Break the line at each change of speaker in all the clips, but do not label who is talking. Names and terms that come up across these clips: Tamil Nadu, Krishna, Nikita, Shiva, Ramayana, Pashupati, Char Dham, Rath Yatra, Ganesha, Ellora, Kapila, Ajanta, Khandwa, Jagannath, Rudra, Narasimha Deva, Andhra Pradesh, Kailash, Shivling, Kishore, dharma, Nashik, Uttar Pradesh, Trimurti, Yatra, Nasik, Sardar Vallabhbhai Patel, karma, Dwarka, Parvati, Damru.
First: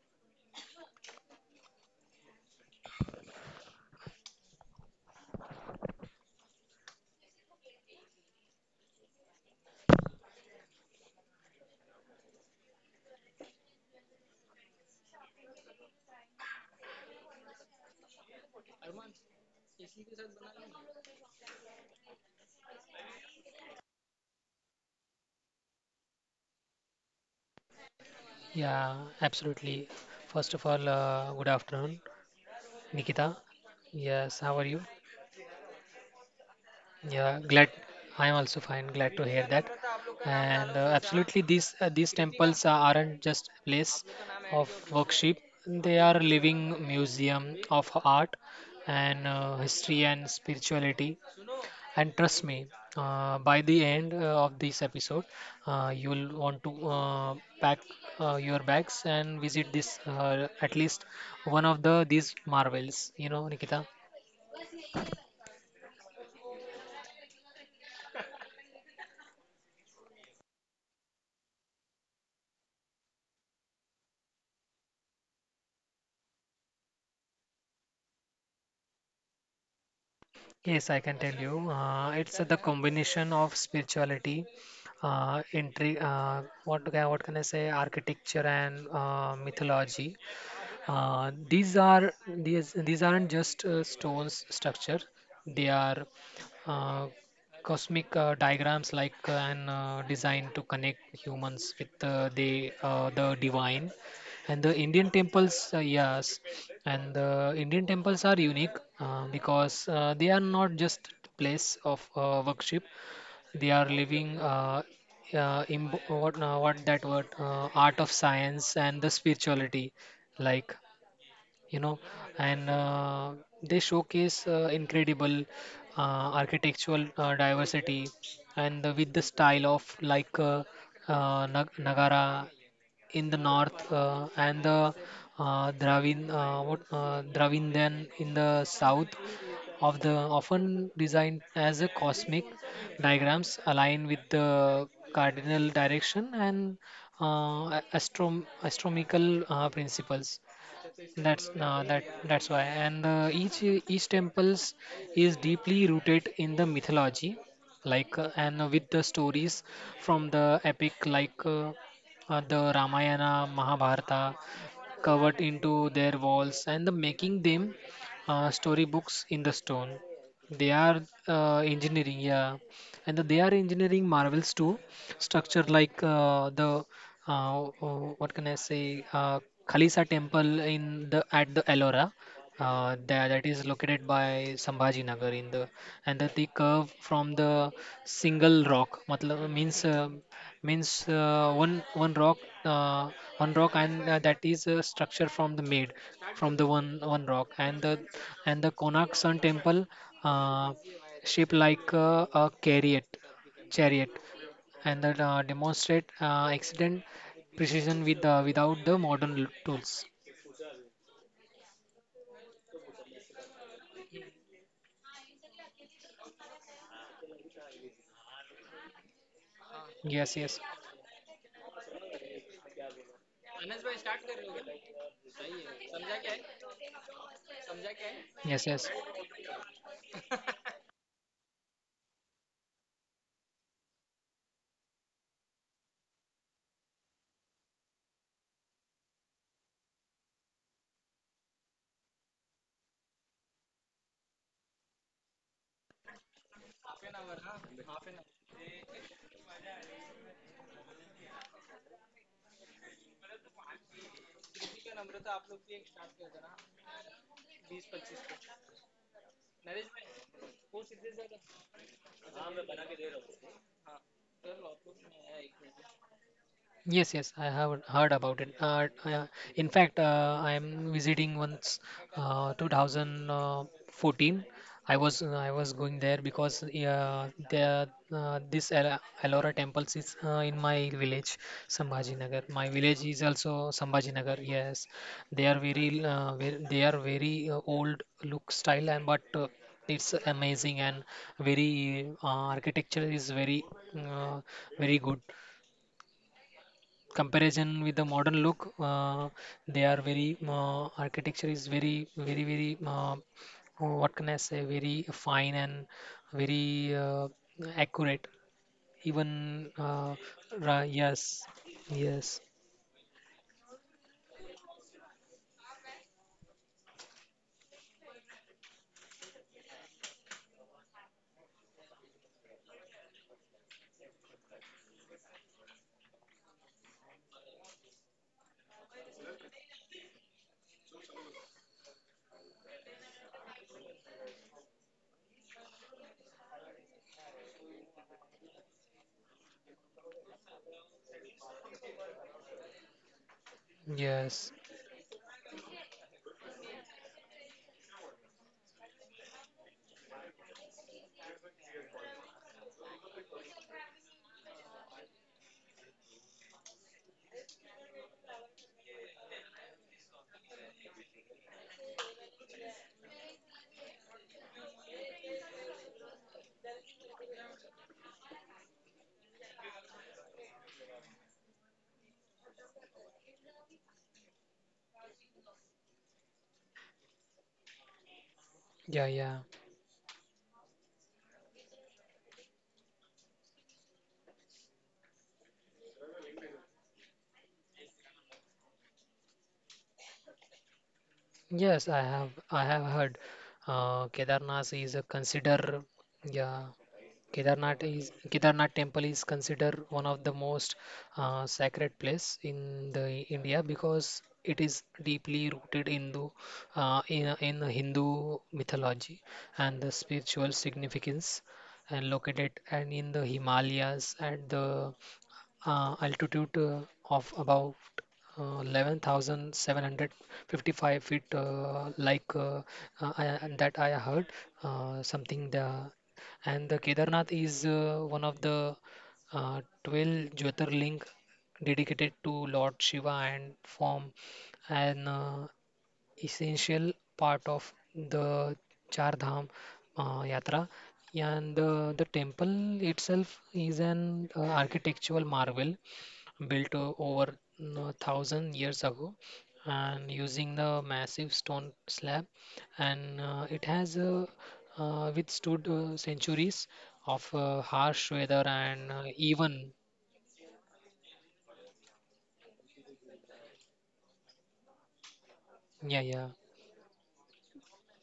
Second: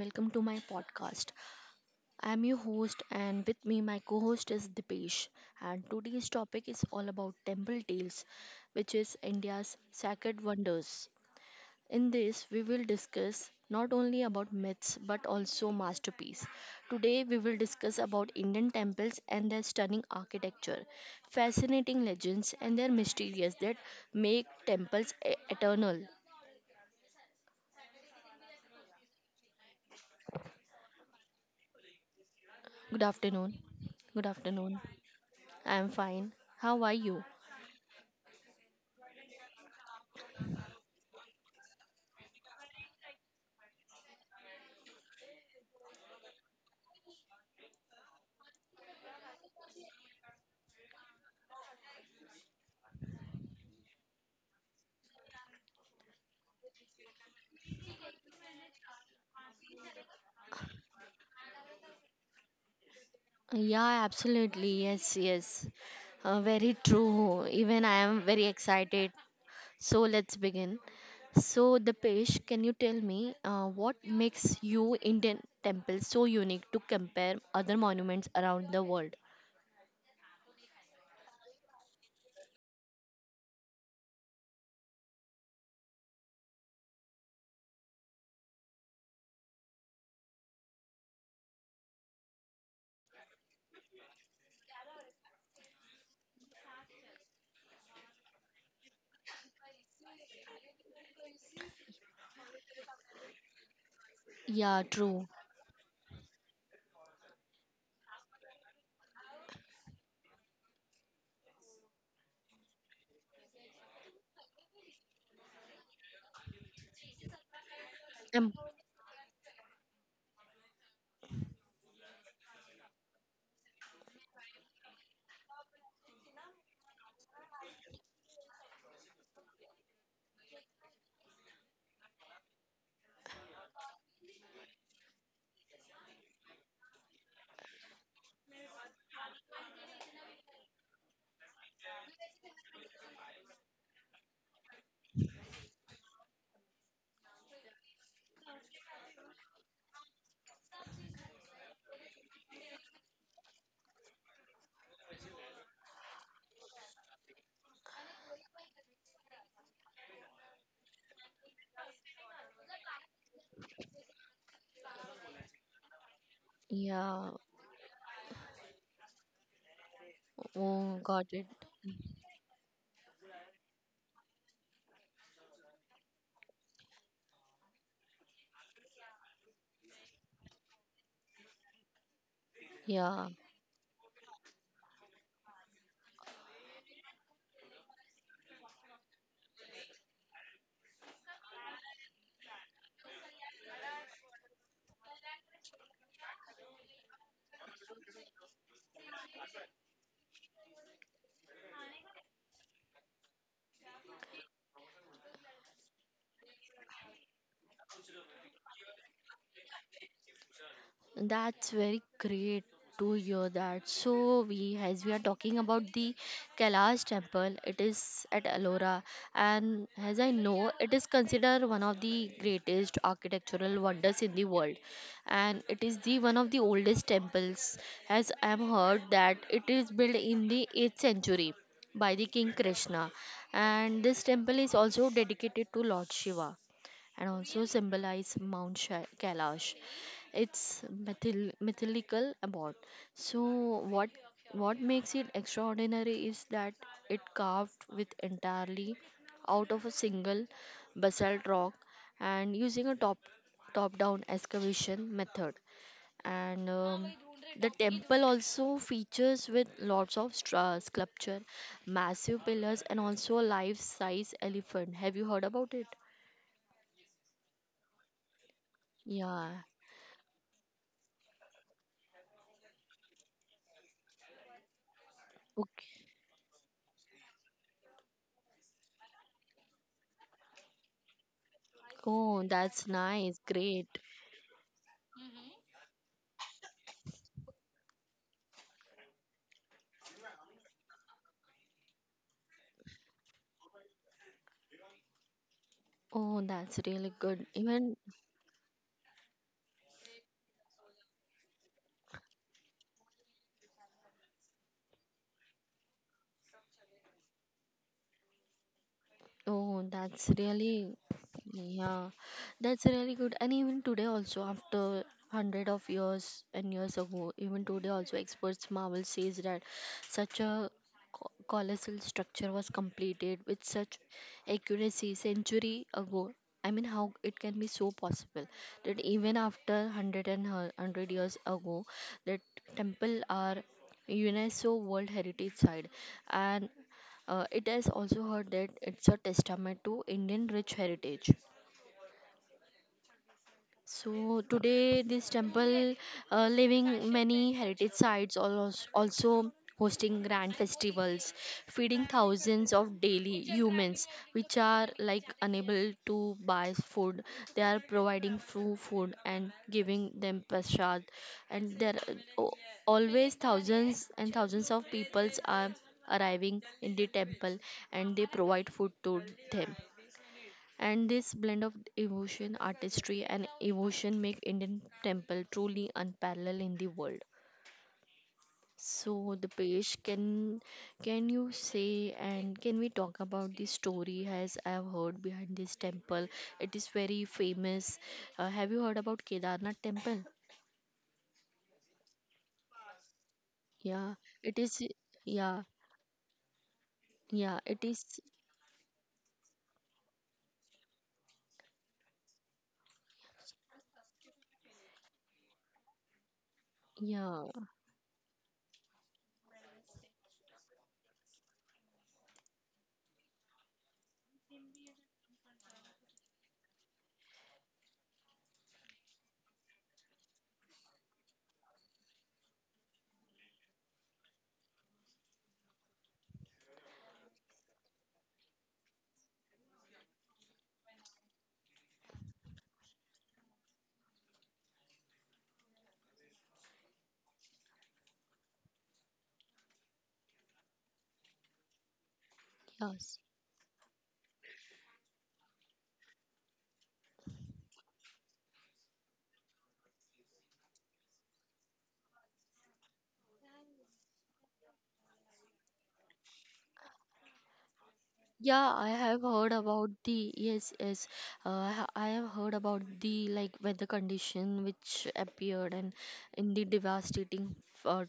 welcome to my podcast. I am your host and with me my co-host is Dipesh, and today's topic is all about temple tales, which is India's sacred wonders. In this we will discuss not only about myths but also masterpiece. Today we will discuss about Indian temples and their stunning architecture, fascinating legends and their mysterious that make temples eternal.
Yeah, absolutely. First of all, good afternoon,
Good
Nikita.
afternoon. Good
Yes, how are you?
afternoon. I'm fine. How are you?
Yeah, glad. I am also fine. Glad to hear that. And absolutely, these temples aren't just place of worship. They are living museum of art and history and spirituality. And trust me, by the end of this episode, you'll want to pack your bags and visit this, at least one of these marvels. You know, Nikita.
Yeah, absolutely. Yes, yes. Very true. Even I am very excited. So let's begin. So, Dipesh, can you tell me what makes you Indian temple so unique to compare other monuments around the world?
Yes, I can tell you. It's the combination of spirituality, what can I say, architecture and mythology. These aren't just stones structure. They are uh, cosmic diagrams like an design to connect humans with the divine, and the
Yeah,
Indian temples,
true.
yes. And the Indian temples are unique because they are not just place of worship. They are living, imb- what that word art of science
Um,
and the spirituality, like you know and they showcase incredible architectural diversity, and with the style of like nagara in the north, and the Dravidian in the south, of the often designed as a cosmic diagrams align with the cardinal direction and uh, astrom astronomical principles. That's why, and each temples is deeply rooted in the mythology, like and with the stories from the epic like the Ramayana, Mahabharata, covered into their walls and the making
yeah.
them storybooks in the stone. They are
Oh, got it.
engineering, yeah, and they are engineering marvels too. Structure like the, oh, what can I say, Khalisa Temple in the at the Ellora. That
Yeah.
is located by Sambhaji Nagar, in the and the, the curve from the single rock, matlab, means means one uh, one rock, and that is a structure from the made from the one rock, and the Konark Sun temple, uh, shaped like a chariot, chariot and that demonstrate accident precision with without the modern tools.
That's very great to hear that. So we, as we are talking about the Kailash temple, it is at Ellora, and as I
Yes, yes,
know it is considered one of the greatest architectural wonders in the world, and it is the one of the oldest temples, as I have
yes, yes.
heard that it is built in the 8th century by the King Krishna, and this temple is also dedicated to Lord Shiva and also symbolize Mount Kailash. It's mythological about. So what what makes it extraordinary is that it carved with entirely out of a single basalt rock and using a top down excavation method, and the temple also features with lots of sculpture, massive pillars and also a life size elephant. Have you heard about it?
Yes, yes, I have heard about it.
Yeah.
In fact, I am visiting once, 2014. I was going
Okay.
there because the this Ellora temples is in my village,
Oh,
Sambhajinagar. My
that's
village is
nice.
also
Great.
Sambhajinagar. Yes, they are very, old look style, and but it's amazing, and very, architecture is very, uh, very good
Oh, that's really good.
comparison with
Even
the modern look. They are very, architecture is very, very, very, what can I say, very fine and very, accurate, even
oh, that's really
yes.
yeah,
Yes,
that's really good. And even today also, after hundred of years and years ago, even today also, experts marvel says that such a colossal structure was completed with such accuracy century ago. I mean, how it can be so possible that even after hundred and hundred years ago, that temple are UNESCO World Heritage Site, and it is also heard that it's a testament to Indian rich heritage. So
yes.
today this temple, living many heritage sites, almost also hosting grand festivals, feeding thousands of daily humans which are like unable to buy food, they are providing free food and giving them prasad, and there are always thousands and thousands of peoples are arriving in the temple and they provide food to them, and this blend of devotion, artistry, and evocation make Indian temple truly unparalleled in the world.
Yeah, yeah.
So the page can you say and can we talk about the story as I have heard behind this temple? It is very famous. Have you heard about Kedarnath temple?
Yes, I have heard.
Yeah, it
Kedarnath
is.
is a
Yeah,
consider, yeah.
yeah, it is.
Kedarnath temple is considered one of the most sacred place in the India, because it is deeply rooted Hindu,
Yeah,
in Hindu mythology, and the spiritual significance, and located, and in the Himalayas, and the altitude of about 11,755 feet, I, and that I heard something the. And the Kedarnath is one of the 12 Jyotirling, dedicated to Lord Shiva, and form an essential part of the Char Dham Yatra. And the temple
yes.
itself is an architectural marvel built over a thousand years ago, and using the massive stone slab, and it has, withstood centuries of harsh weather
Yeah, I
and
have heard
even.
about the, yes, yes. I have heard about the like weather condition which appeared and
Yeah, yeah,
in the devastating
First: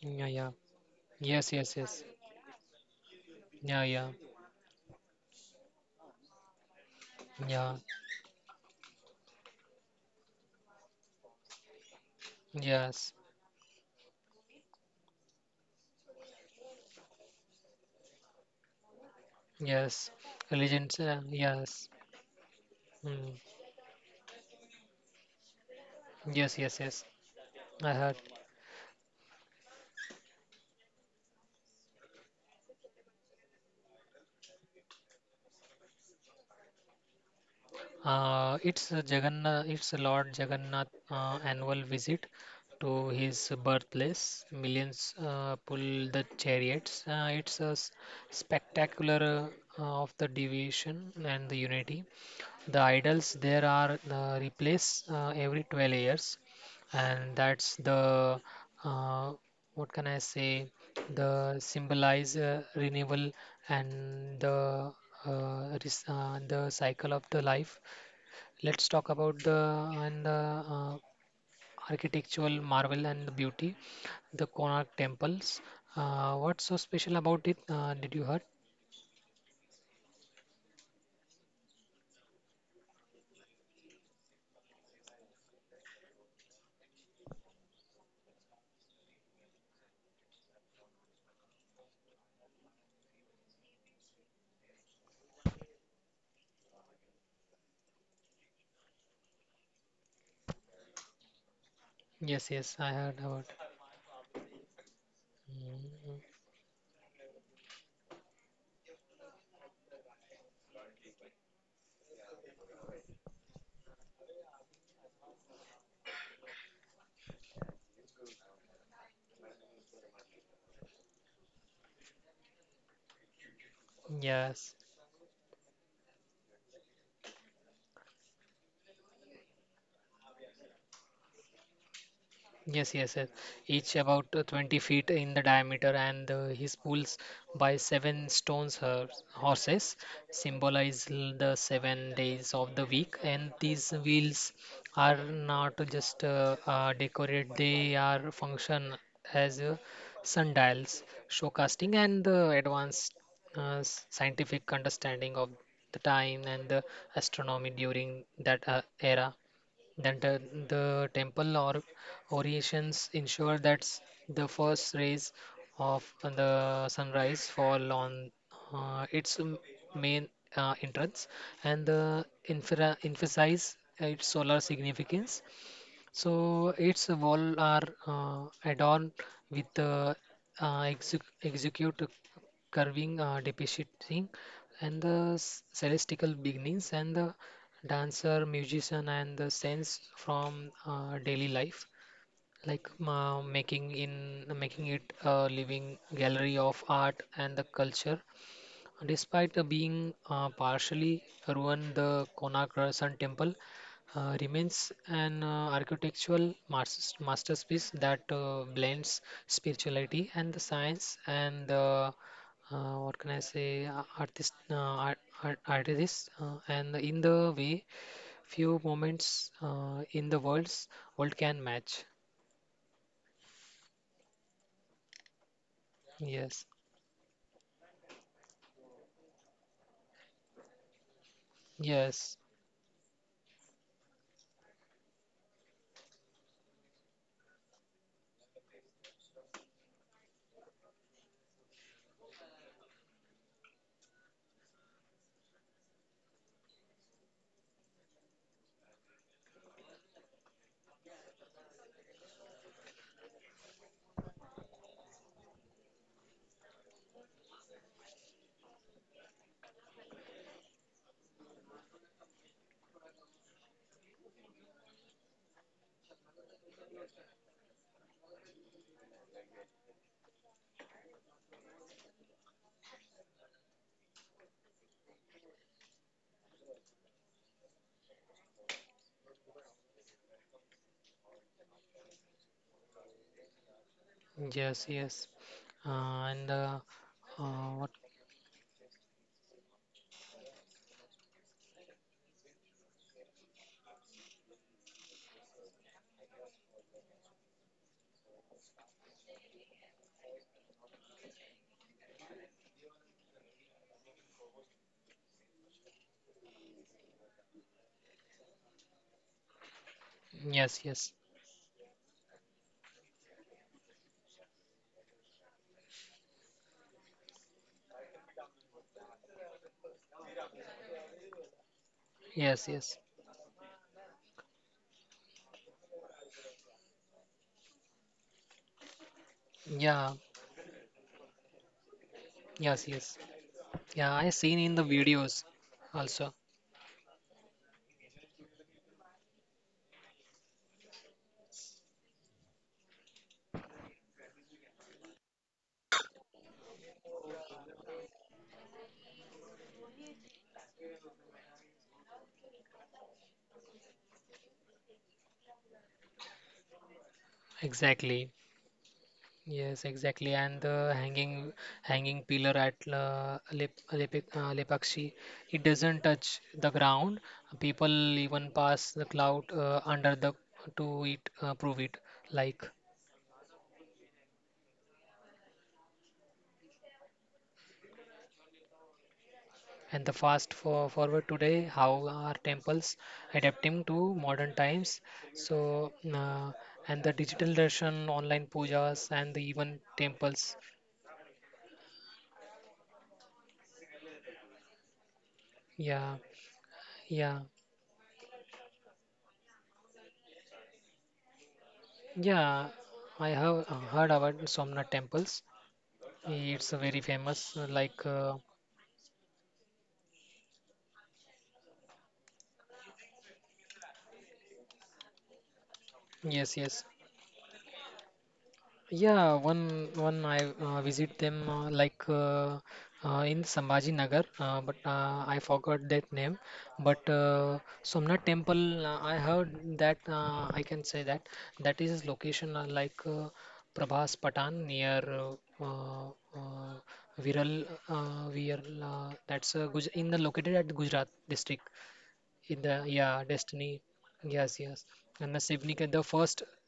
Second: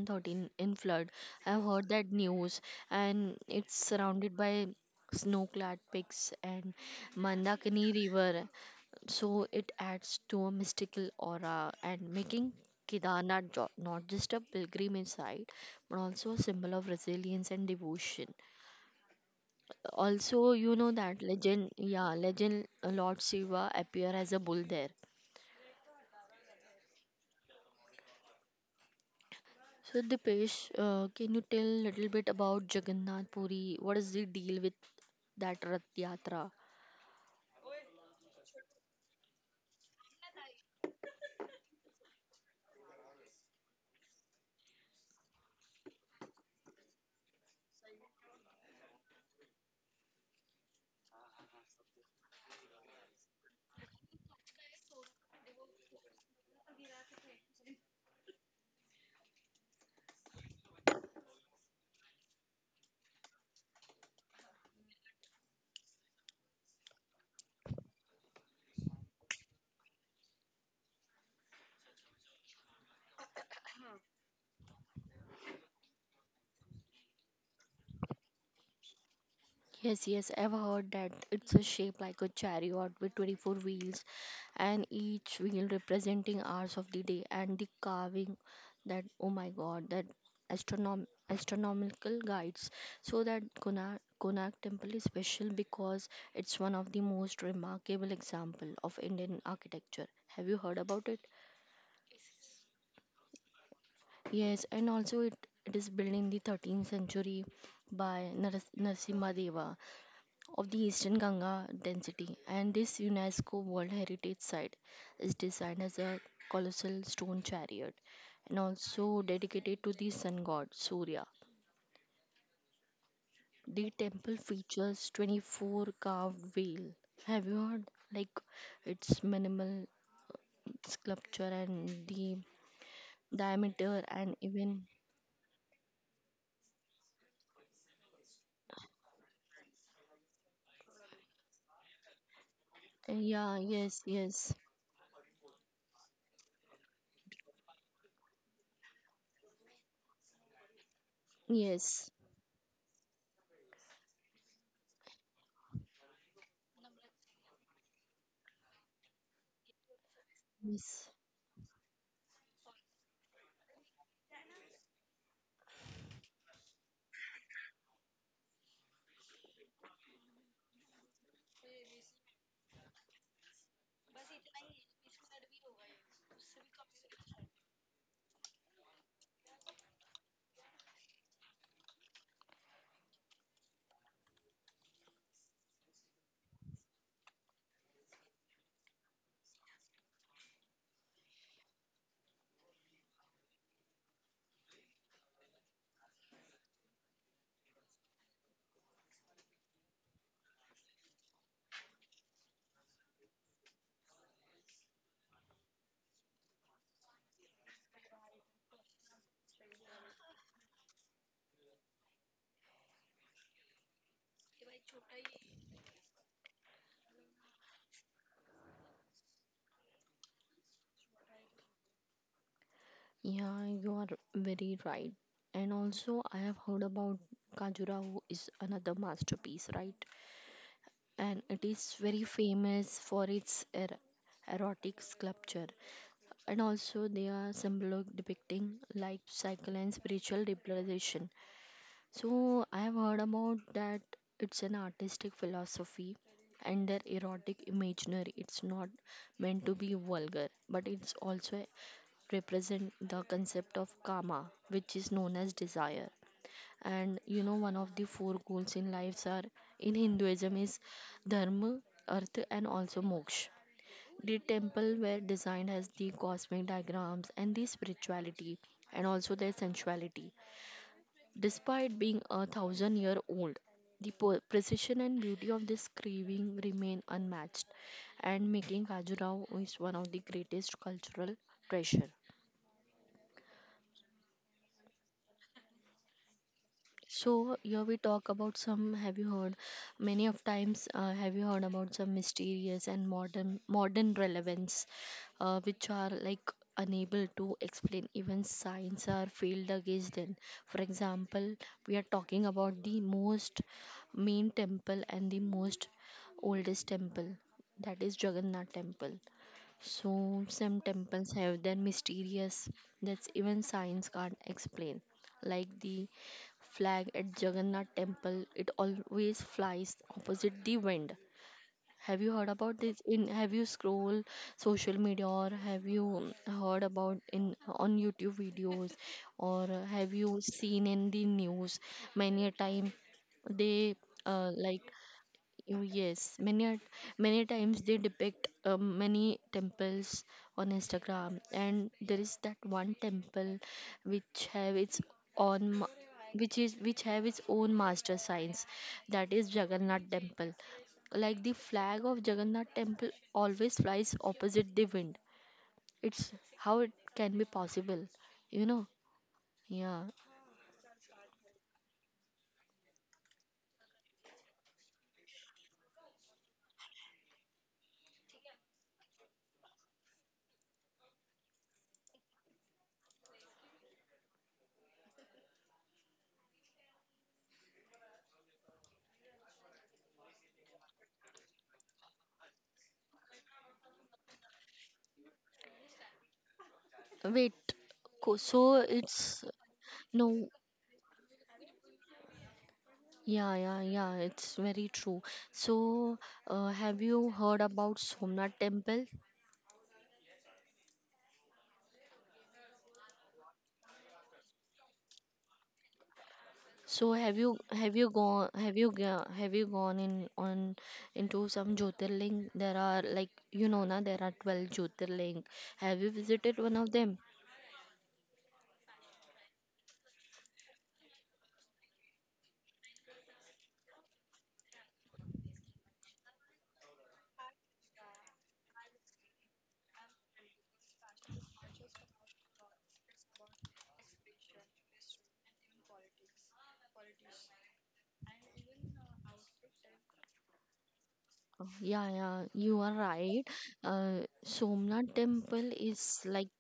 yeah, yeah.
in flood. I
Yes,
have
yes,
heard
yes.
that news, and it's
Yeah, yeah,
surrounded by snow-clad peaks and
yeah.
Mandakini River, so it adds to a mystical aura and making
Yes,
Kedarnath not just a pilgrimage site but also a symbol of resilience and devotion.
yes,
Also, you
religions,
know that
yes.
legend, yeah, legend Lord
Mm.
Shiva appear as a bull there.
Yes, yes, yes. I heard.
So Dipesh, can you tell a little bit about Jagannath Puri? What is the deal with that Rath Yatra?
It's a Lord Jagannath annual visit to his birthplace. Millions pull the chariots. It's a spectacular of the division and the unity. The idols there are replaced every 12 years, and that's the, uh, what can I say? The symbolize renewal and the, the cycle of the life. Let's talk about the, and the uh, architectural marvel and the beauty, the Konark temples. What's so special about it? Did you heard?
Yes, yes, I've heard that it's a shape like a chariot with 24 wheels and each wheel representing hours of the day, and the carving that oh my god that astronomical guides, so that Konark temple is special because it's one of the most remarkable example of Indian architecture. Have you heard about it?
Yes, yes, I heard about.
Yes, and also it
Mm,
is built in
mm.
the 13th century by Narasimha Deva of the Eastern Ganga density, and this UNESCO World Heritage Site is designed as a colossal stone chariot and also dedicated to the sun god Surya. The temple
Yes.
features 24 carved wheel. Have you heard? Like its minimal sculpture and the
Yes, yes, yes. Each
diameter
about
and
20
even
feet in the diameter, and his pulls by seven stones her horses, symbolize the 7 days of the week. And
yeah,
these
yes,
wheels
yes,
are not just, decorate; they are function as sundials, showcasting
yes,
and the advanced, scientific understanding of the time and the astronomy during that era. Then the,
yes.
temple or orations ensure that, the first rays of the sunrise fall on its main entrance, and the infra emphasize its solar significance. So its wall are adorned with, execute curving depicting, and the celestial beginnings, and the dancer, musician and the sense from daily life, like making in making it a living gallery of art and the culture. Despite being partially ruined, the Konark Sun Temple remains an architectural masterpiece that blends spirituality and the science and the, what can I say, a- artist, art, art, artist, and in the way few moments in the world can match.
Yeah, you are very right. And also, I have
Yes,
heard about Khajuraho is another masterpiece, right? And it is very
yes,
famous for its erotic sculpture. And also, they are symbolic depicting life cycle and spiritual representation. So, I have heard about that it's an artistic philosophy and their erotic imaginary. It's not meant to be vulgar, but it's also represent the concept of karma, which is known as desire. And you know, one of the four goals in lives are in Hinduism is dharma, earth, and also moksha. The temple were designed as the cosmic diagrams and the spirituality and also their sensuality. Despite being a thousand year old, the precision and beauty of this carving remain unmatched and making Khajuraho is one of the greatest cultural treasure.
yes, yes, and
So
uh,
here
what?
we talk about some. Have you heard many of times? Have you heard about some mysterious and modern relevance, which are like unable to explain even science are failed against them. For example, we are talking about the most main temple and the most oldest temple, that is Jagannath temple. So, some
Yes, yes.
temples have their mysterious that even science can't explain. Like the flag at Jagannath temple, it always flies opposite the wind. Have you heard
Yes,
about
yes.
this in, have you scroll social media, or have you heard about in on YouTube videos, or
Yeah,
have you seen in the news many a
yes,
time
yes.
they
Yeah, I seen in the
like
videos
oh,
also.
yes, many a- many times they depict many temples on Instagram, and there is that one temple which have its own which is which have its own master signs, that is Jagannath Temple. Like the flag of Jagannath Temple always flies opposite the wind. It's how it can be possible,
Exactly.
you know?
Yes,
Yeah.
exactly. And the hanging pillar at, Lepakshi, it doesn't touch the ground. People even pass the cloud under the to it prove it, like. And the fast forward today, how are temples adapting to modern times? So, and the digital
Wait.
version, online
So
pujas, and the
it's
even
no.
temples.
Yeah, yeah, yeah, it's very true.
Yeah,
So, have you
yeah,
heard about Somnath temple?
yeah. I have heard about Somnath temples. It's very
So, have
famous.
you,
Like,
have you gone have you go- have you gone in on into some Jyotirling? There are like you know na there are 12 Jyotirling. Have you
yes,
visited
yes.
one of them?
Yeah, one I visit them, in Sambhaji Nagar, but I forgot that name. But Somnath Temple, I heard that, I can say that that is location, Prabhas Patan, near, uh, Viral. That's Guj in the located at Gujarat district,
Yeah, yeah,
in the,
you are
yeah,
right.
Destiny. Yes, yes.
Somnath
And the
temple
Sivnik, the
is
first.
like,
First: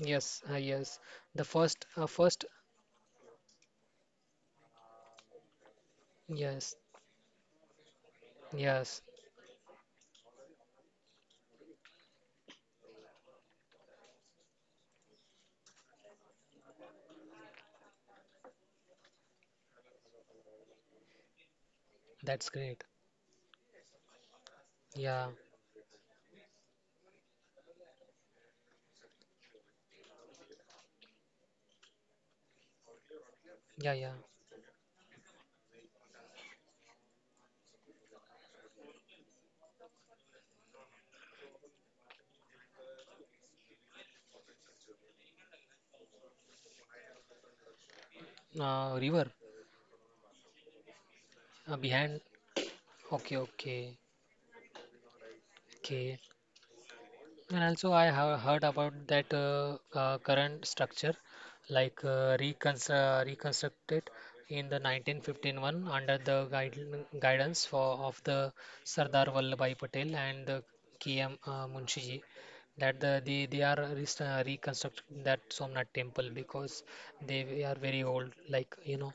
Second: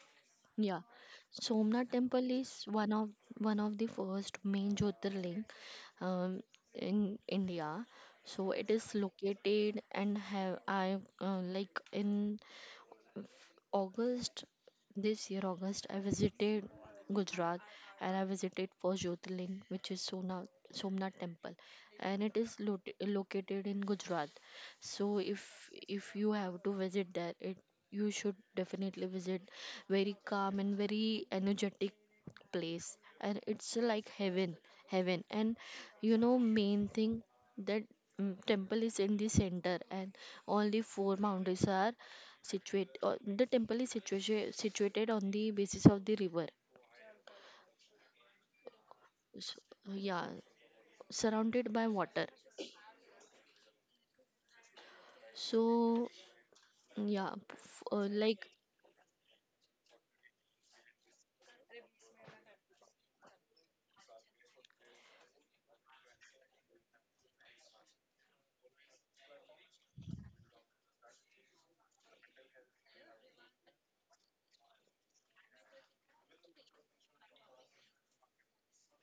Yes,
yeah,
yes. The
Somnath Temple
first.
is one of the first main Jyotirling um,
Yes,
in India. So it is
yes.
located and have I like in August this year, August, I visited Gujarat, and I visited first Jyotirling, which is Somnath, Somnath Temple, and it
That's
is
great.
located in Gujarat. So
Yeah,
if you have to visit there, it you should definitely visit. Very calm and very energetic place, and it's
yeah,
like
yeah.
heaven, heaven. And you know, main thing that temple is in the center, and all the four mountains are situate the temple is situated on the basis of the river,
River
so, yeah, surrounded by
behind.
water.
Okay, okay,
So
okay.
yeah
And also, I have
like
heard about that, current structure, like reconstructed in the 1951, under the guide guidance for of the Sardar Vallabhbhai Patel and the KM, Munshiji. That the, they are reconstructing that Somnath temple because they are very old, like,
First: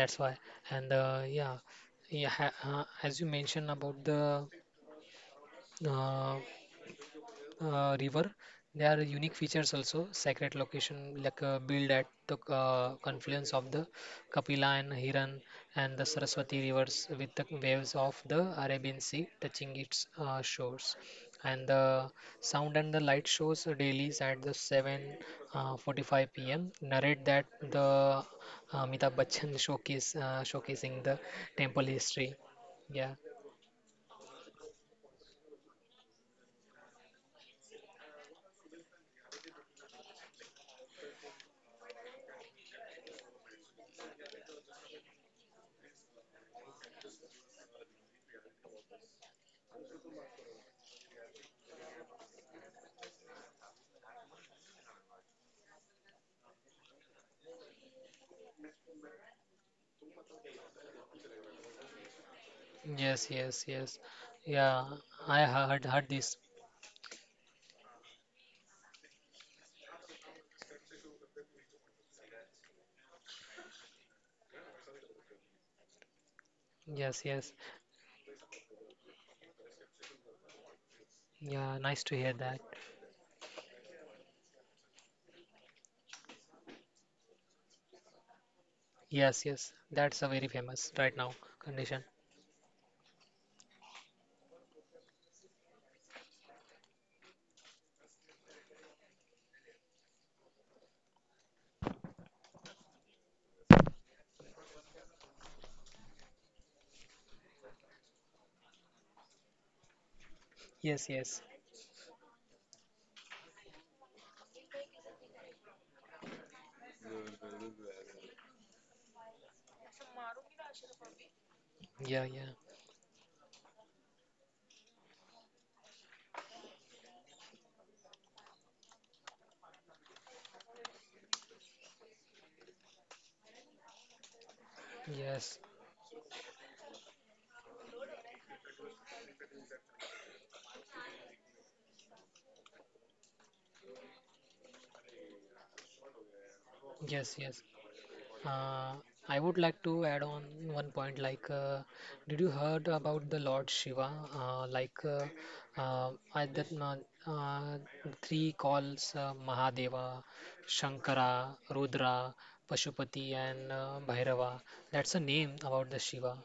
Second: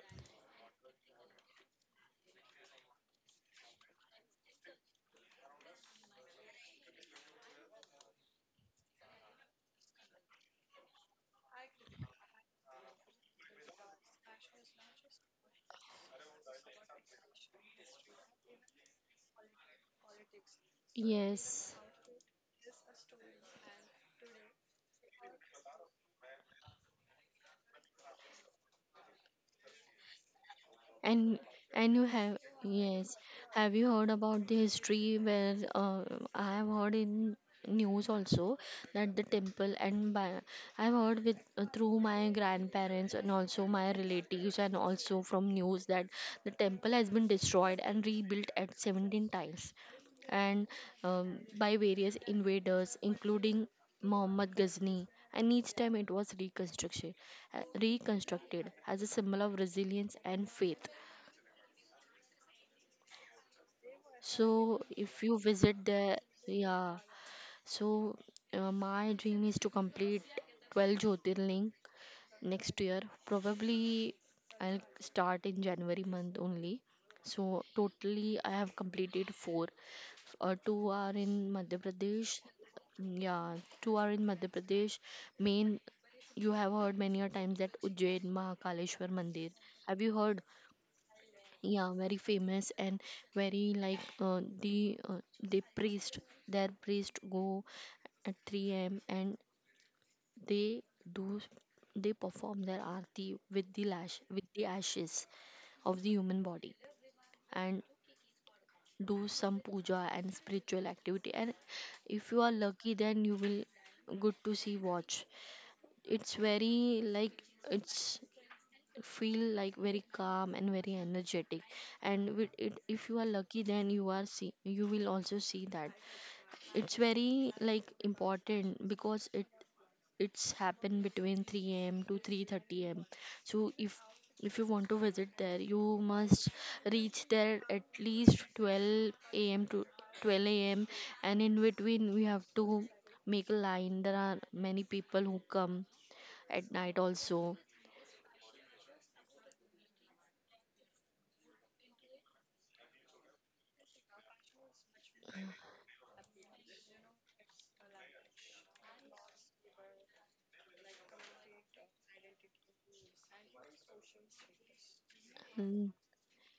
that's why. And yeah, yeah, as you mentioned about the, uh, river. There are unique features also: sacred location, like, built at the confluence of the Kapila and Hiran and the Saraswati rivers, with the waves of the Arabian Sea touching its shores. And
yes.
the sound and the light shows dailies at the 7:45 p.m. narrate that the, Amitabh Bachchan showcase showcasing the
And
temple
and you
history.
have
Yeah.
yes, have you heard about the history where I have heard in news also that the temple and by, I've heard with through my grandparents and also my relatives and also from news that the temple has been destroyed and rebuilt at 17 times and by various invaders, including Muhammad Ghazni, and each time it was reconstruction, reconstructed as a symbol of resilience and faith.
Yes. Yes. Yes.
So
Yeah.
if you
I
visit there,
heard this.
yeah. So my dream is to complete 12 Jyotirling next year. Probably I'll start in January month only.
Yes,
So
yes.
totally I have completed four. Two are in Madhya
Yeah, nice to
Pradesh.
hear that.
Yeah, two are in Madhya Pradesh. Main, you have heard many a times that Ujjain Mahakaleshwar Mandir.
Yes, yes.
Have you heard?
That's a very famous right now
Yeah, very
condition.
famous and very like the priest, their priest go at 3 a.m. and they do they perform their aarti with the lash with the ashes of the human body and do some puja and spiritual activity,
Yes,
and
yes.
if you are lucky then you will good to see watch. It's very like it's feel like very calm and very energetic, and with
Yeah,
it,
yeah.
if you are lucky then you are see you will also see that it's very like important because it it's happened between 3 a.m. to 3:30 a.m. So if you want to visit there you
Yes.
must reach there at least 12 a.m. to 12 a.m., and in between we have to make a line. There are many people who come at night also.
Yes, yes. Uh, I would like to add on one point. Like, did you heard about the Lord Shiva? Uh, like, uh, uh, I that, uh, uh, three calls, Mahadeva, Shankara, Rudra, Pashupati, and Bhairava. That's a name
Mm,
about the Shiva.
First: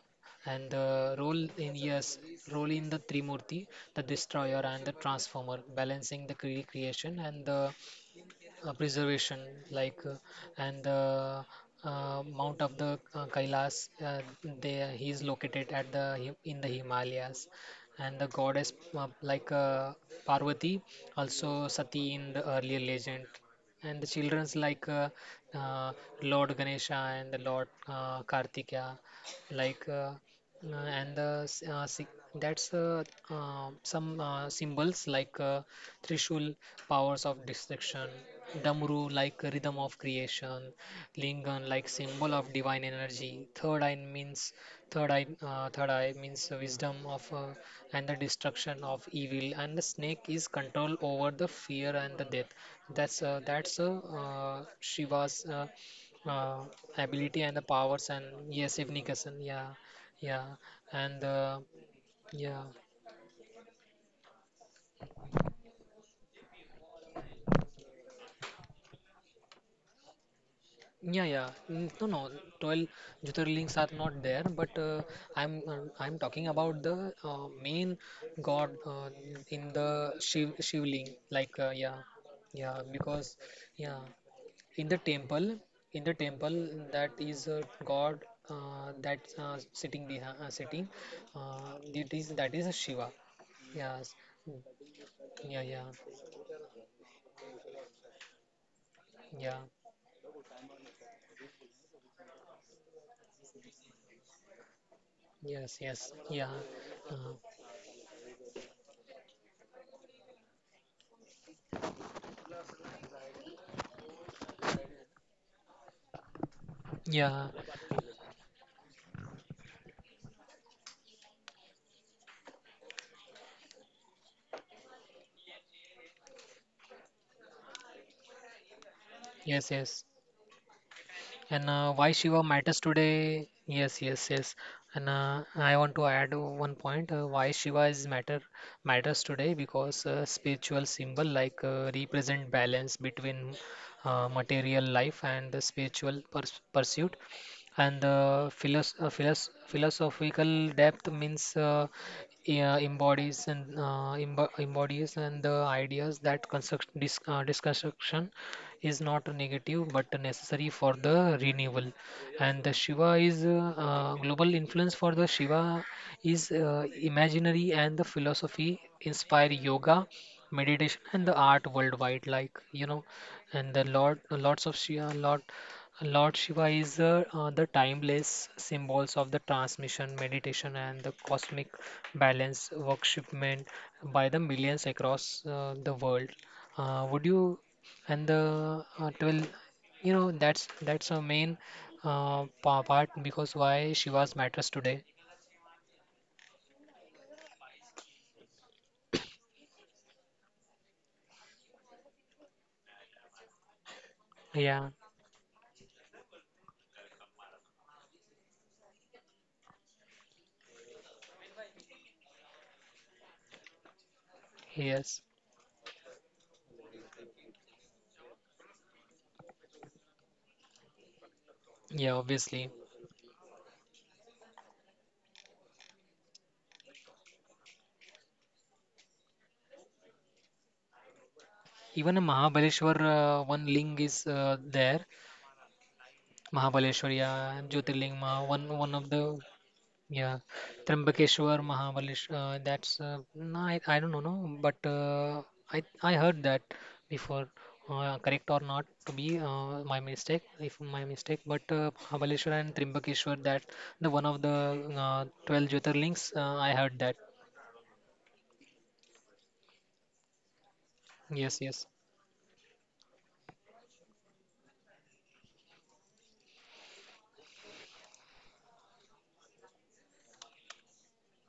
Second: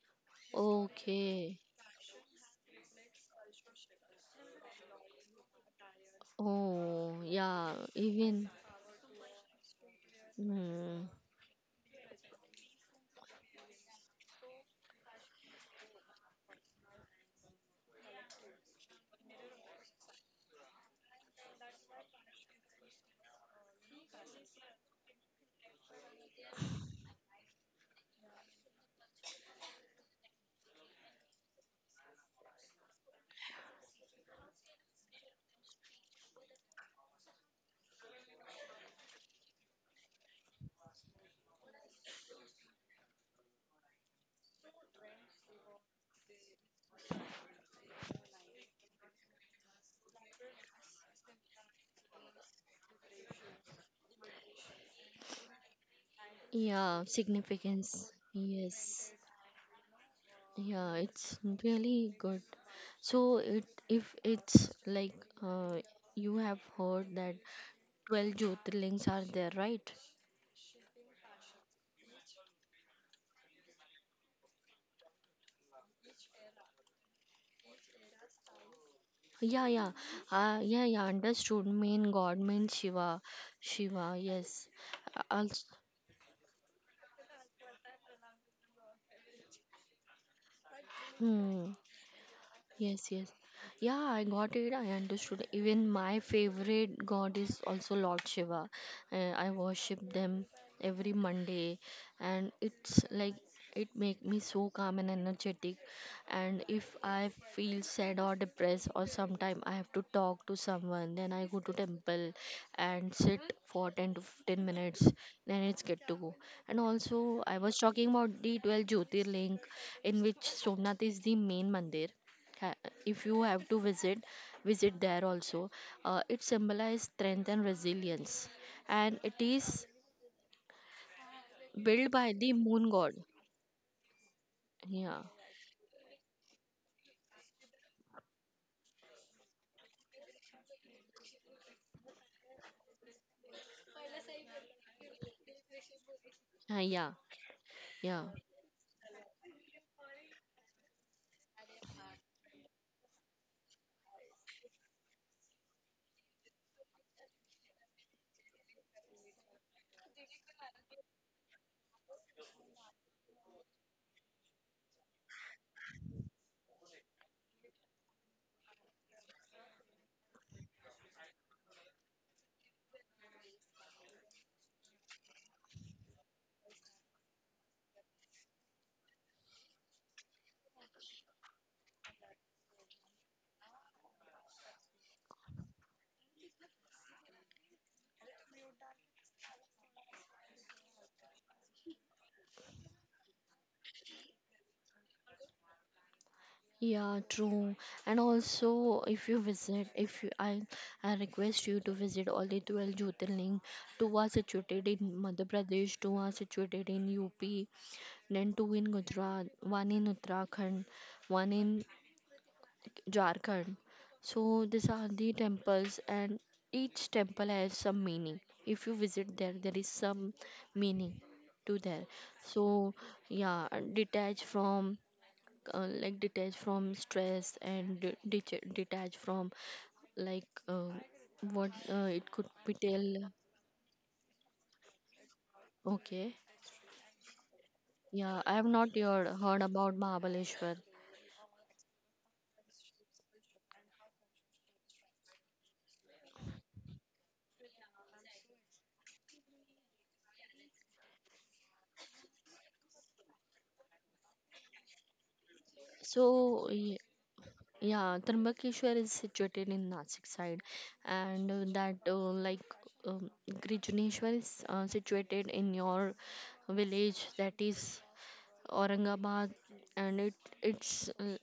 And the role
okay.
in, yes, role in the Trimurti, the destroyer and the transformer, balancing the creation
Oh,
and the
yeah, even
preservation, like, and
mm,
the mount of the Kailas, uh, there he is located at the in the Himalayas, and the goddess, uh, like uh, Parvati, also Sati in the earlier legend, and the children's, like, uh, Lord Ganesha and the Lord Kartikeya, like, and the s- si- that's, some symbols like, Trishul, powers of destruction; Damru, like rhythm of creation; Lingam, like symbol of divine energy; third eye means, third eye means wisdom of, and the destruction of evil; and the snake is control over the fear and the death. That's, Shiva's, uh,
yeah,
ability and the powers.
significance.
And yes,
Yes.
Evnikasan, yeah, yeah,
Yeah,
and
it's really good.
yeah.
So it if it's like uh, you have heard that 12 Jyotirlings are there, right?
Yeah, yeah. Mm. No, no. 12 Jyotirlings are not there, but I'm talking about the main god in
Yeah,
the
yeah. Yeah, yeah,
Shivling. Like
understood.
yeah,
Main God, main
yeah.
Shiva.
Because yeah,
Shiva, yes.
in the temple,
Also,
in the temple that is a god that's sitting behind sitting.
hmm.
It is that is a Shiva.
Yes, yes. Yeah,
Yes.
I got
Mm.
it. I understood.
Yeah, yeah,
Even my favorite god is also Lord Shiva. I
yeah.
worship them every Monday, and it's like it make me so calm and
Yes,
energetic.
yes, yeah.
And if
Uh,
I feel sad or depressed, or sometime I have to talk to someone, then I go to temple and sit for 10 to 15 minutes. Then it's good to go. And
yeah.
also, I was talking about the 12 Jyotirling, in which Somnath is the main mandir. ca- if you have to visit there also, it symbolizes strength and resilience, and it
Yes,
is
yes. And why
built
Shiva
by the
matters
moon god.
today? Yes, yes, yes. And
Yeah.
I want to add one point. Why Shiva is matter matters today? Because spiritual symbol represent balance between material life and the spiritual pursuit.
Yeah,
And the
yeah,
philosophical depth means yeah, embodies and embodies and the ideas that construct disconstruction is not a negative but a necessary for the renewal. And the Shiva is global influence for the Shiva is imaginary and the philosophy inspire yoga, meditation, and the art worldwide. Like you know, and the Lord, lots of Shiva, lot. Lord Shiva is the timeless symbols of the transmission, meditation, and the cosmic balance worshipment by the millions across the world. Would you and the 12 you know that's a main part because why Shivas matters today.
yeah, true. And also, if you visit if you I request you to visit all the 12 Jyotirling. Two are situated
Yeah,
in Madhya Pradesh, two are situated in UP, then two in Gujarat, one in Uttarakhand, one in Jharkhand. So these are the
yes,
temples, and each temple has some meaning. If you visit there, there is some meaning to there.
yeah, obviously.
So yeah, detach from like, detach from stress, and detach from, like, what, it
Even a
could be
Mahabaleshwar,
tell.
one ling is there.
Okay,
Mahabaleshwar, yeah, Jyotirling
yeah,
Maha,
I
one
have
one
not
of the.
heard about
Yeah,
Mahabaleshwar.
Trambakeshwar, Mahabaleshwar. That's no, I don't know, no, but I heard that before. Correct or not to be my mistake, if my mistake. But Mahabaleshwar and Trimbakeshwar, that the one of the 12 Jyotirlings. I
So
heard that.
yeah, Trambakeshwar is situated in Nasik side, and
Yes, yes.
that, like, Grijaneshwar is situated in your village, that is Aurangabad, and it's uh,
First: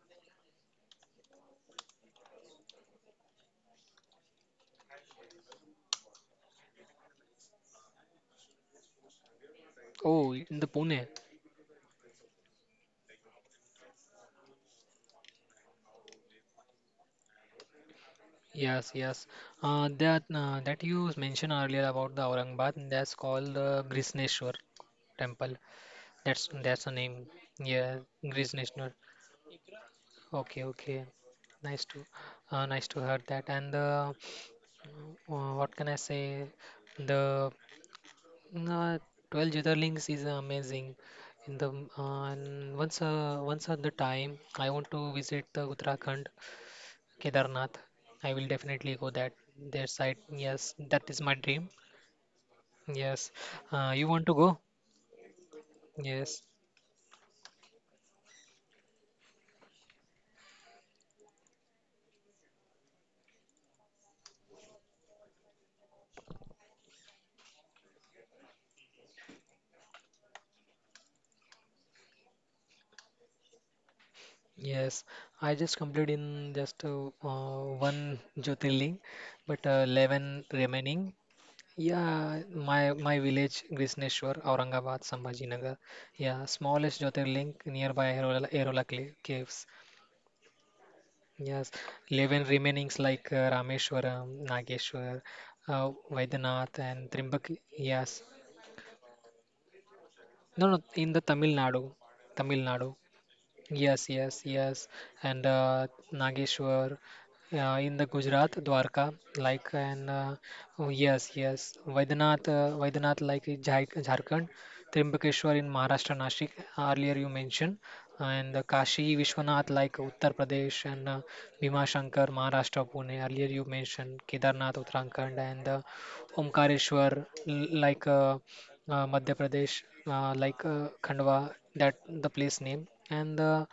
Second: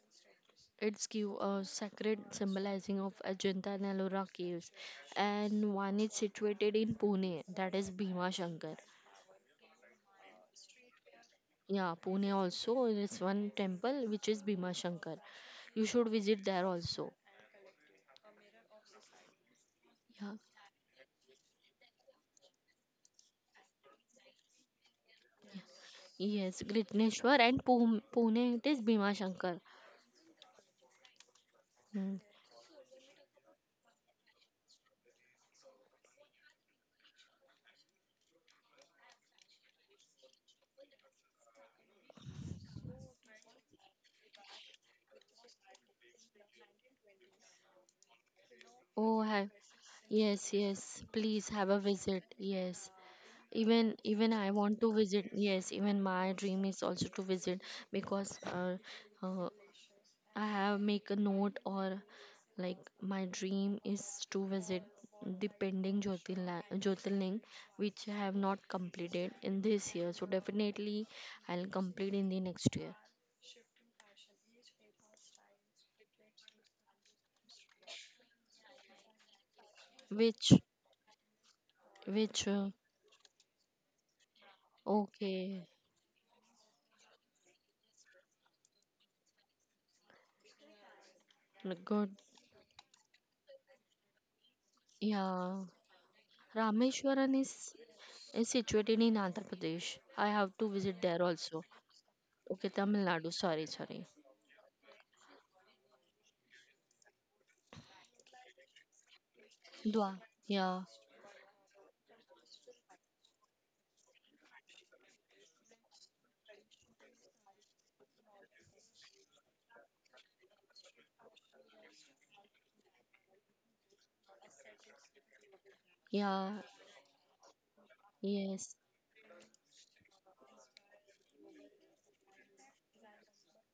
it's give a sacred symbolizing of Ajanta and Ellora caves, and one is situated in Pune, that is Bhima Shankar.
Oh, in the Pune.
Yeah, Pune also there is one temple which is Bhima Shankar. You should visit there also.
Yes, yes. That
Yeah.
that you mentioned earlier about the Aurangabad. That's called Grisneshwar temple. That's
Yes,
that's the name.
Gritneshwar, and
Yeah,
Pune,
Greece
Pune it
national.
is Bhima Shankar.
Okay, okay. Nice to,
Hmm.
nice to hear that. And what can I say? The uh, 12 Links is amazing. And once at the time, I want to visit the Uttarakhand, Kedarnath. I will definitely go
Oh,
that
have,
their site.
yes,
Yes,
yes.
that is my
Please have
dream.
a visit. Yes.
Yes,
Even
you want
even
to
I
go?
want to visit. Yes, even my
Yes.
dream is also to visit, because uh, I have make a note, or, like, my dream is to visit the pending Jyotirling, which I have not completed in this year. So definitely I'll complete in the next year.
Yes, I just completed in just one Jyotirling, but 11
Which
remaining. Yeah,
which
my village Grisneshwar, Aurangabad,
okay,
Sambhajinagar. Yeah, smallest Jyotirling nearby Aerola, caves. Yes,
like, good.
11 remainings like Rameshwaram, Nageshwar,
Yeah,
Vaidyanath and
Rameshwaran
Trimbak.
is
Yes,
is situated in Andhra Pradesh. I have to
no, no,
visit
in
there
the Tamil
also.
Nadu, Tamil
Okay,
Nadu.
Tamil Nadu. Sorry, sorry.
Yes, yes, yes. And Nageshwar in the Gujarat, Dwarka, like, and
Dwa. Yeah,
oh, yes, yes. Vaidanath, Vaidanath, like in Jharkhand, Trimbakeshwar in Maharashtra, Nashik, earlier you mentioned, and Kashi Vishwanath, like Uttar Pradesh, and Bhima Shankar, Maharashtra, Pune, earlier you mentioned, Kedarnath, Uttarakhand, and
yeah,
Omkareshwar, like
yes.
Madhya Pradesh, like Khandwa, that the place name, and the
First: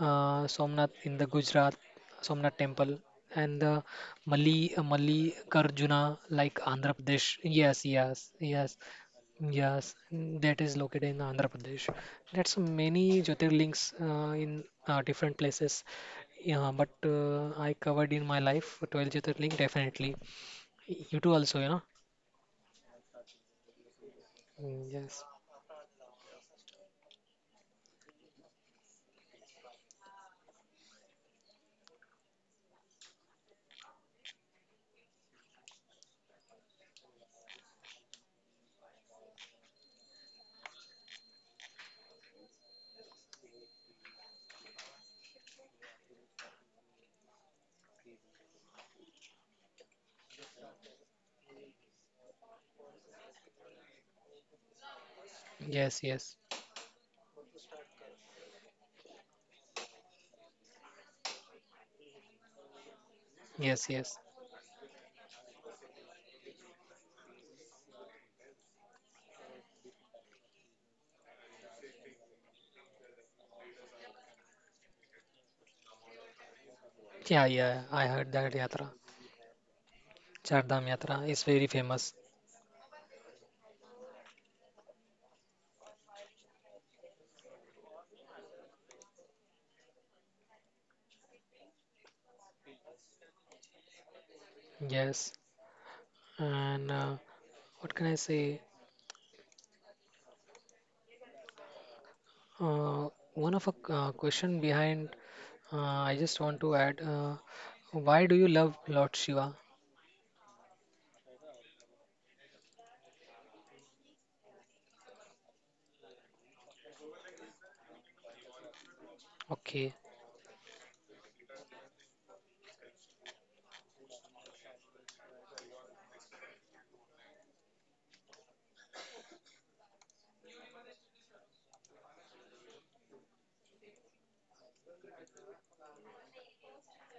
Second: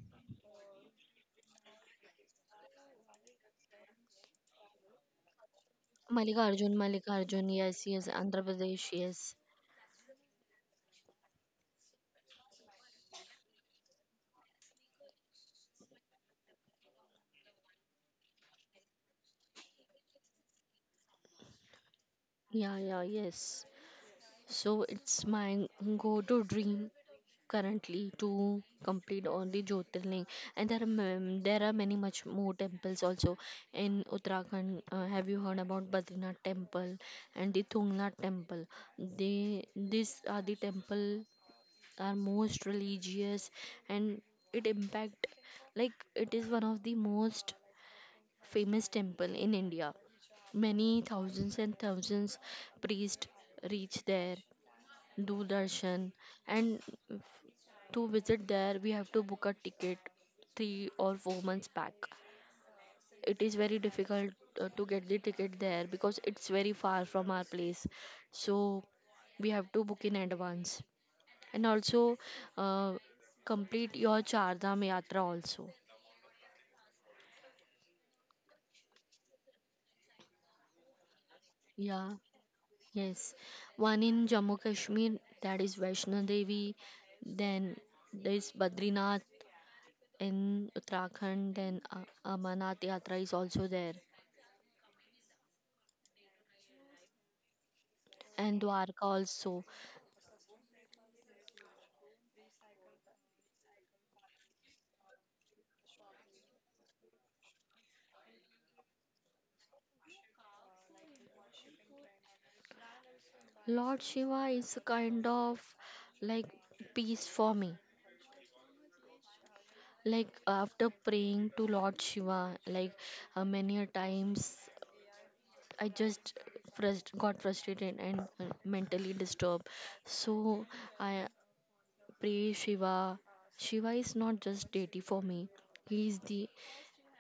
Somnath in the Gujarat, Somnath temple, and the Mali Mallikarjuna, like
Mallikarjun,
Andhra Pradesh.
Mallikarjun. Yes,
Yes,
yes.
yes,
Andhra
yes,
Pradesh. Yes.
yes. Mm. That is located in Andhra Pradesh. That's many Jyotirlings in different places. Yeah, but I covered in my life 12 Jyotirling definitely. You too also, you know.
Yeah, yeah, yes. So
Mm.
it's
Yes,
my go-to dream currently to complete all the Jyotirling, and there are many much more temples also in Uttarakhand. Have you heard about Badrinath Temple and the Tungnath Temple? They These are the temple, are most religious, and it impact, like, it is one of the most famous temple in India. Many thousands and thousands priests reach there, do darshan,
yes, yes.
and to visit there, we have to book a ticket 3 or 4 months back. It is very
Yes, yes.
difficult to get the ticket there, because it's very far from our place. So we have to book in advance, and also uh, complete your Char Dham Yatra also.
Yeah, yeah. I heard that Yatra. Char Dham Yatra is very
Yeah,
famous.
yes. One in Jammu Kashmir, that is Vaishno Devi. Then there is Badrinath in Uttarakhand. Then Amarnath Yatra is also there.
Yes. And what can I
And
say?
Dwarka also.
One of a question behind, I just want to add, why do you love Lord Shiva?
Lord Shiva is a kind of, like, peace for me.
Okay.
Like, after praying to Lord Shiva, like, many a times I just got frustrated, and mentally disturbed. So I pray Shiva. Shiva is not just deity for me. He is the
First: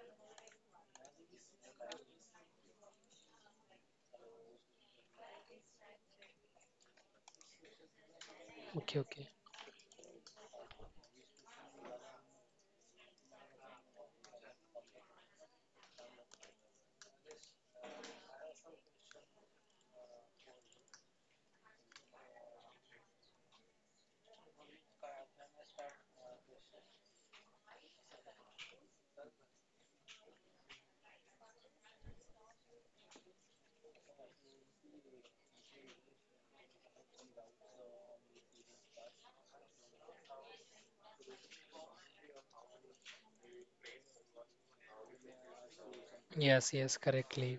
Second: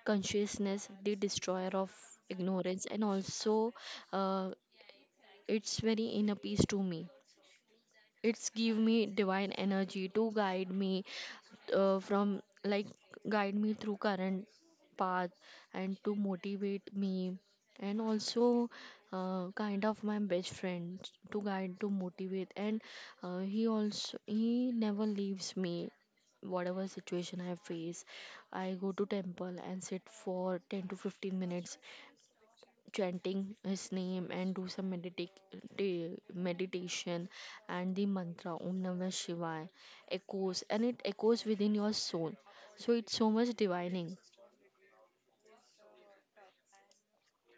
consciousness, the destroyer of ignorance, and also, uh, it's very inner peace to me. It's give
Okay,
me
okay.
divine energy to uh, from like guide me through current path, and to motivate me, and also, kind of my best friend, to guide, to motivate, and he also, he never leaves me. Whatever situation I face, I go to temple and sit for 10 to 15 minutes, chanting his name and do some meditation, and the mantra Om Namah Shivaya echoes, and it echoes within your soul. So it's so much divining.
Yes, yes, correctly.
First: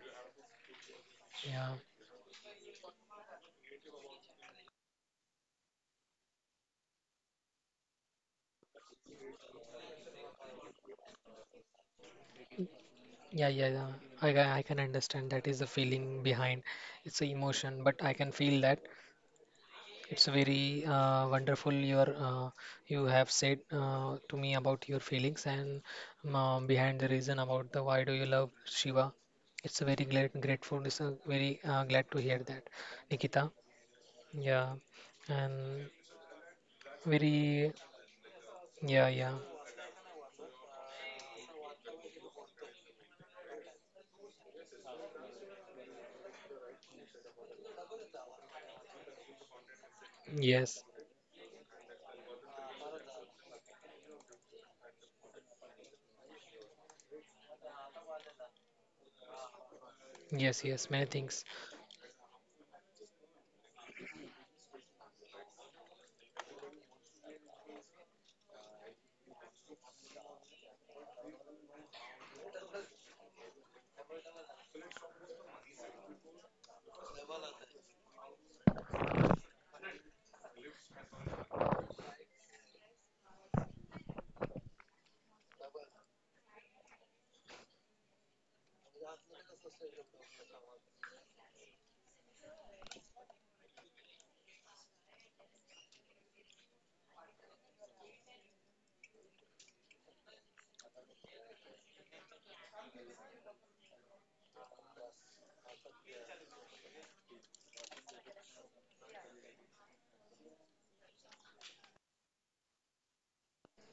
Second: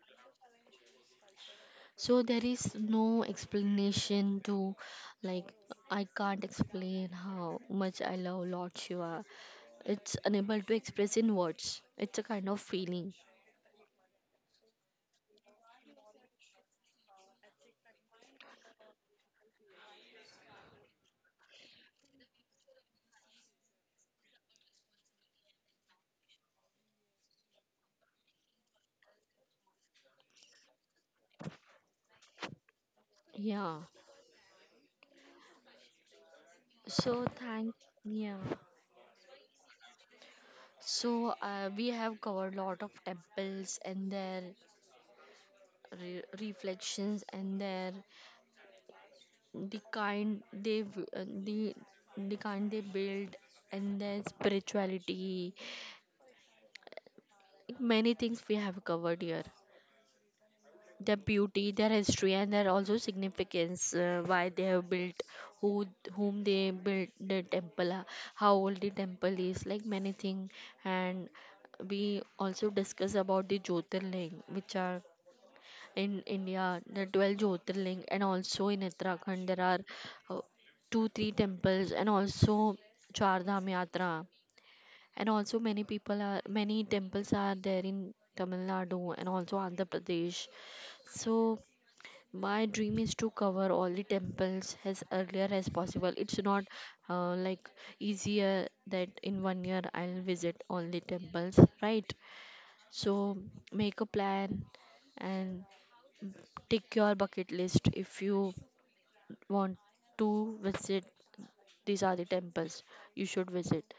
Yeah.
So there is no explanation to, like, I can't explain how much I love Lord Shiva. It's unable to express in words. It's a kind of feeling.
Yeah, yeah, yeah. I can understand that is the feeling behind. It's a emotion, but I can feel that. It's very wonderful your you have said to me about your feelings and behind the reason about the why do you love Shiva. It's a very glad grateful. It's a very glad to hear that, Nikita.
Yeah.
Yeah, and
So thank
very,
yeah.
yeah, yeah,
So, we have covered lot of temples, and their reflections, and their, the kind they
yes,
v- uh, the the kind they build, and their spirituality. Many things we have covered here:
yes, yes, many
their
things.
beauty, their history, and their also significance, why they have built, who whom they built the temple, how old the temple is, like, many thing. And we also discuss about the Jyotirling, which are in India, the 12 Jyotirling, and also in Uttarakhand, there are uh, two, three temples, and also Char Dham Yatra. And also, many temples are there in Tamil Nadu and also Andhra Pradesh. So, my dream is to cover all the temples as earlier as possible. It's not like easier that in one year I'll visit all the temples, right? So, make a plan, and tick your bucket list if you want to visit. These are the temples you should visit.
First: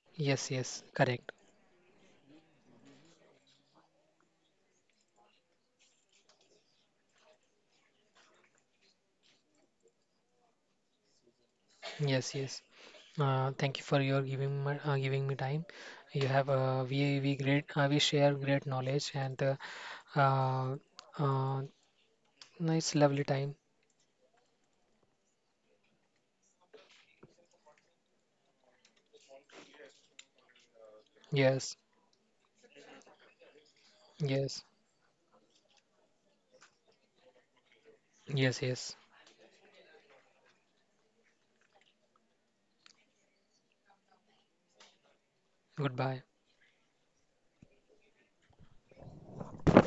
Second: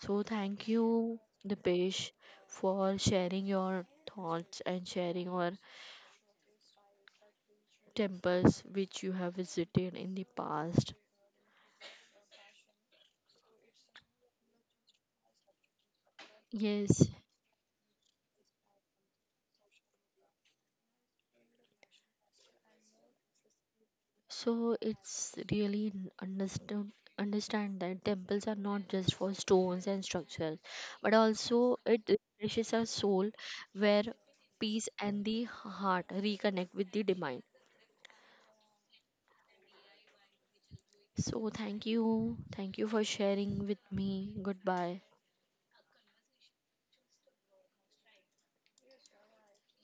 So,
Yes,
thank
yes,
you,
correct.
Dipesh, for sharing your thoughts and sharing your temples which you have visited in the past.
Yes, yes. Thank you for your giving giving me time. You have
Yes,
we great we share great knowledge and uh, uh, nice lovely time.
so it's really n- understood understand that temples are not just for stones and structures, but also
Yes,
it refreshes our soul, where
yes,
peace and the heart reconnect with the divine.
yes, yes.
So thank you. Thank you for sharing with me. Goodbye.
Goodbye.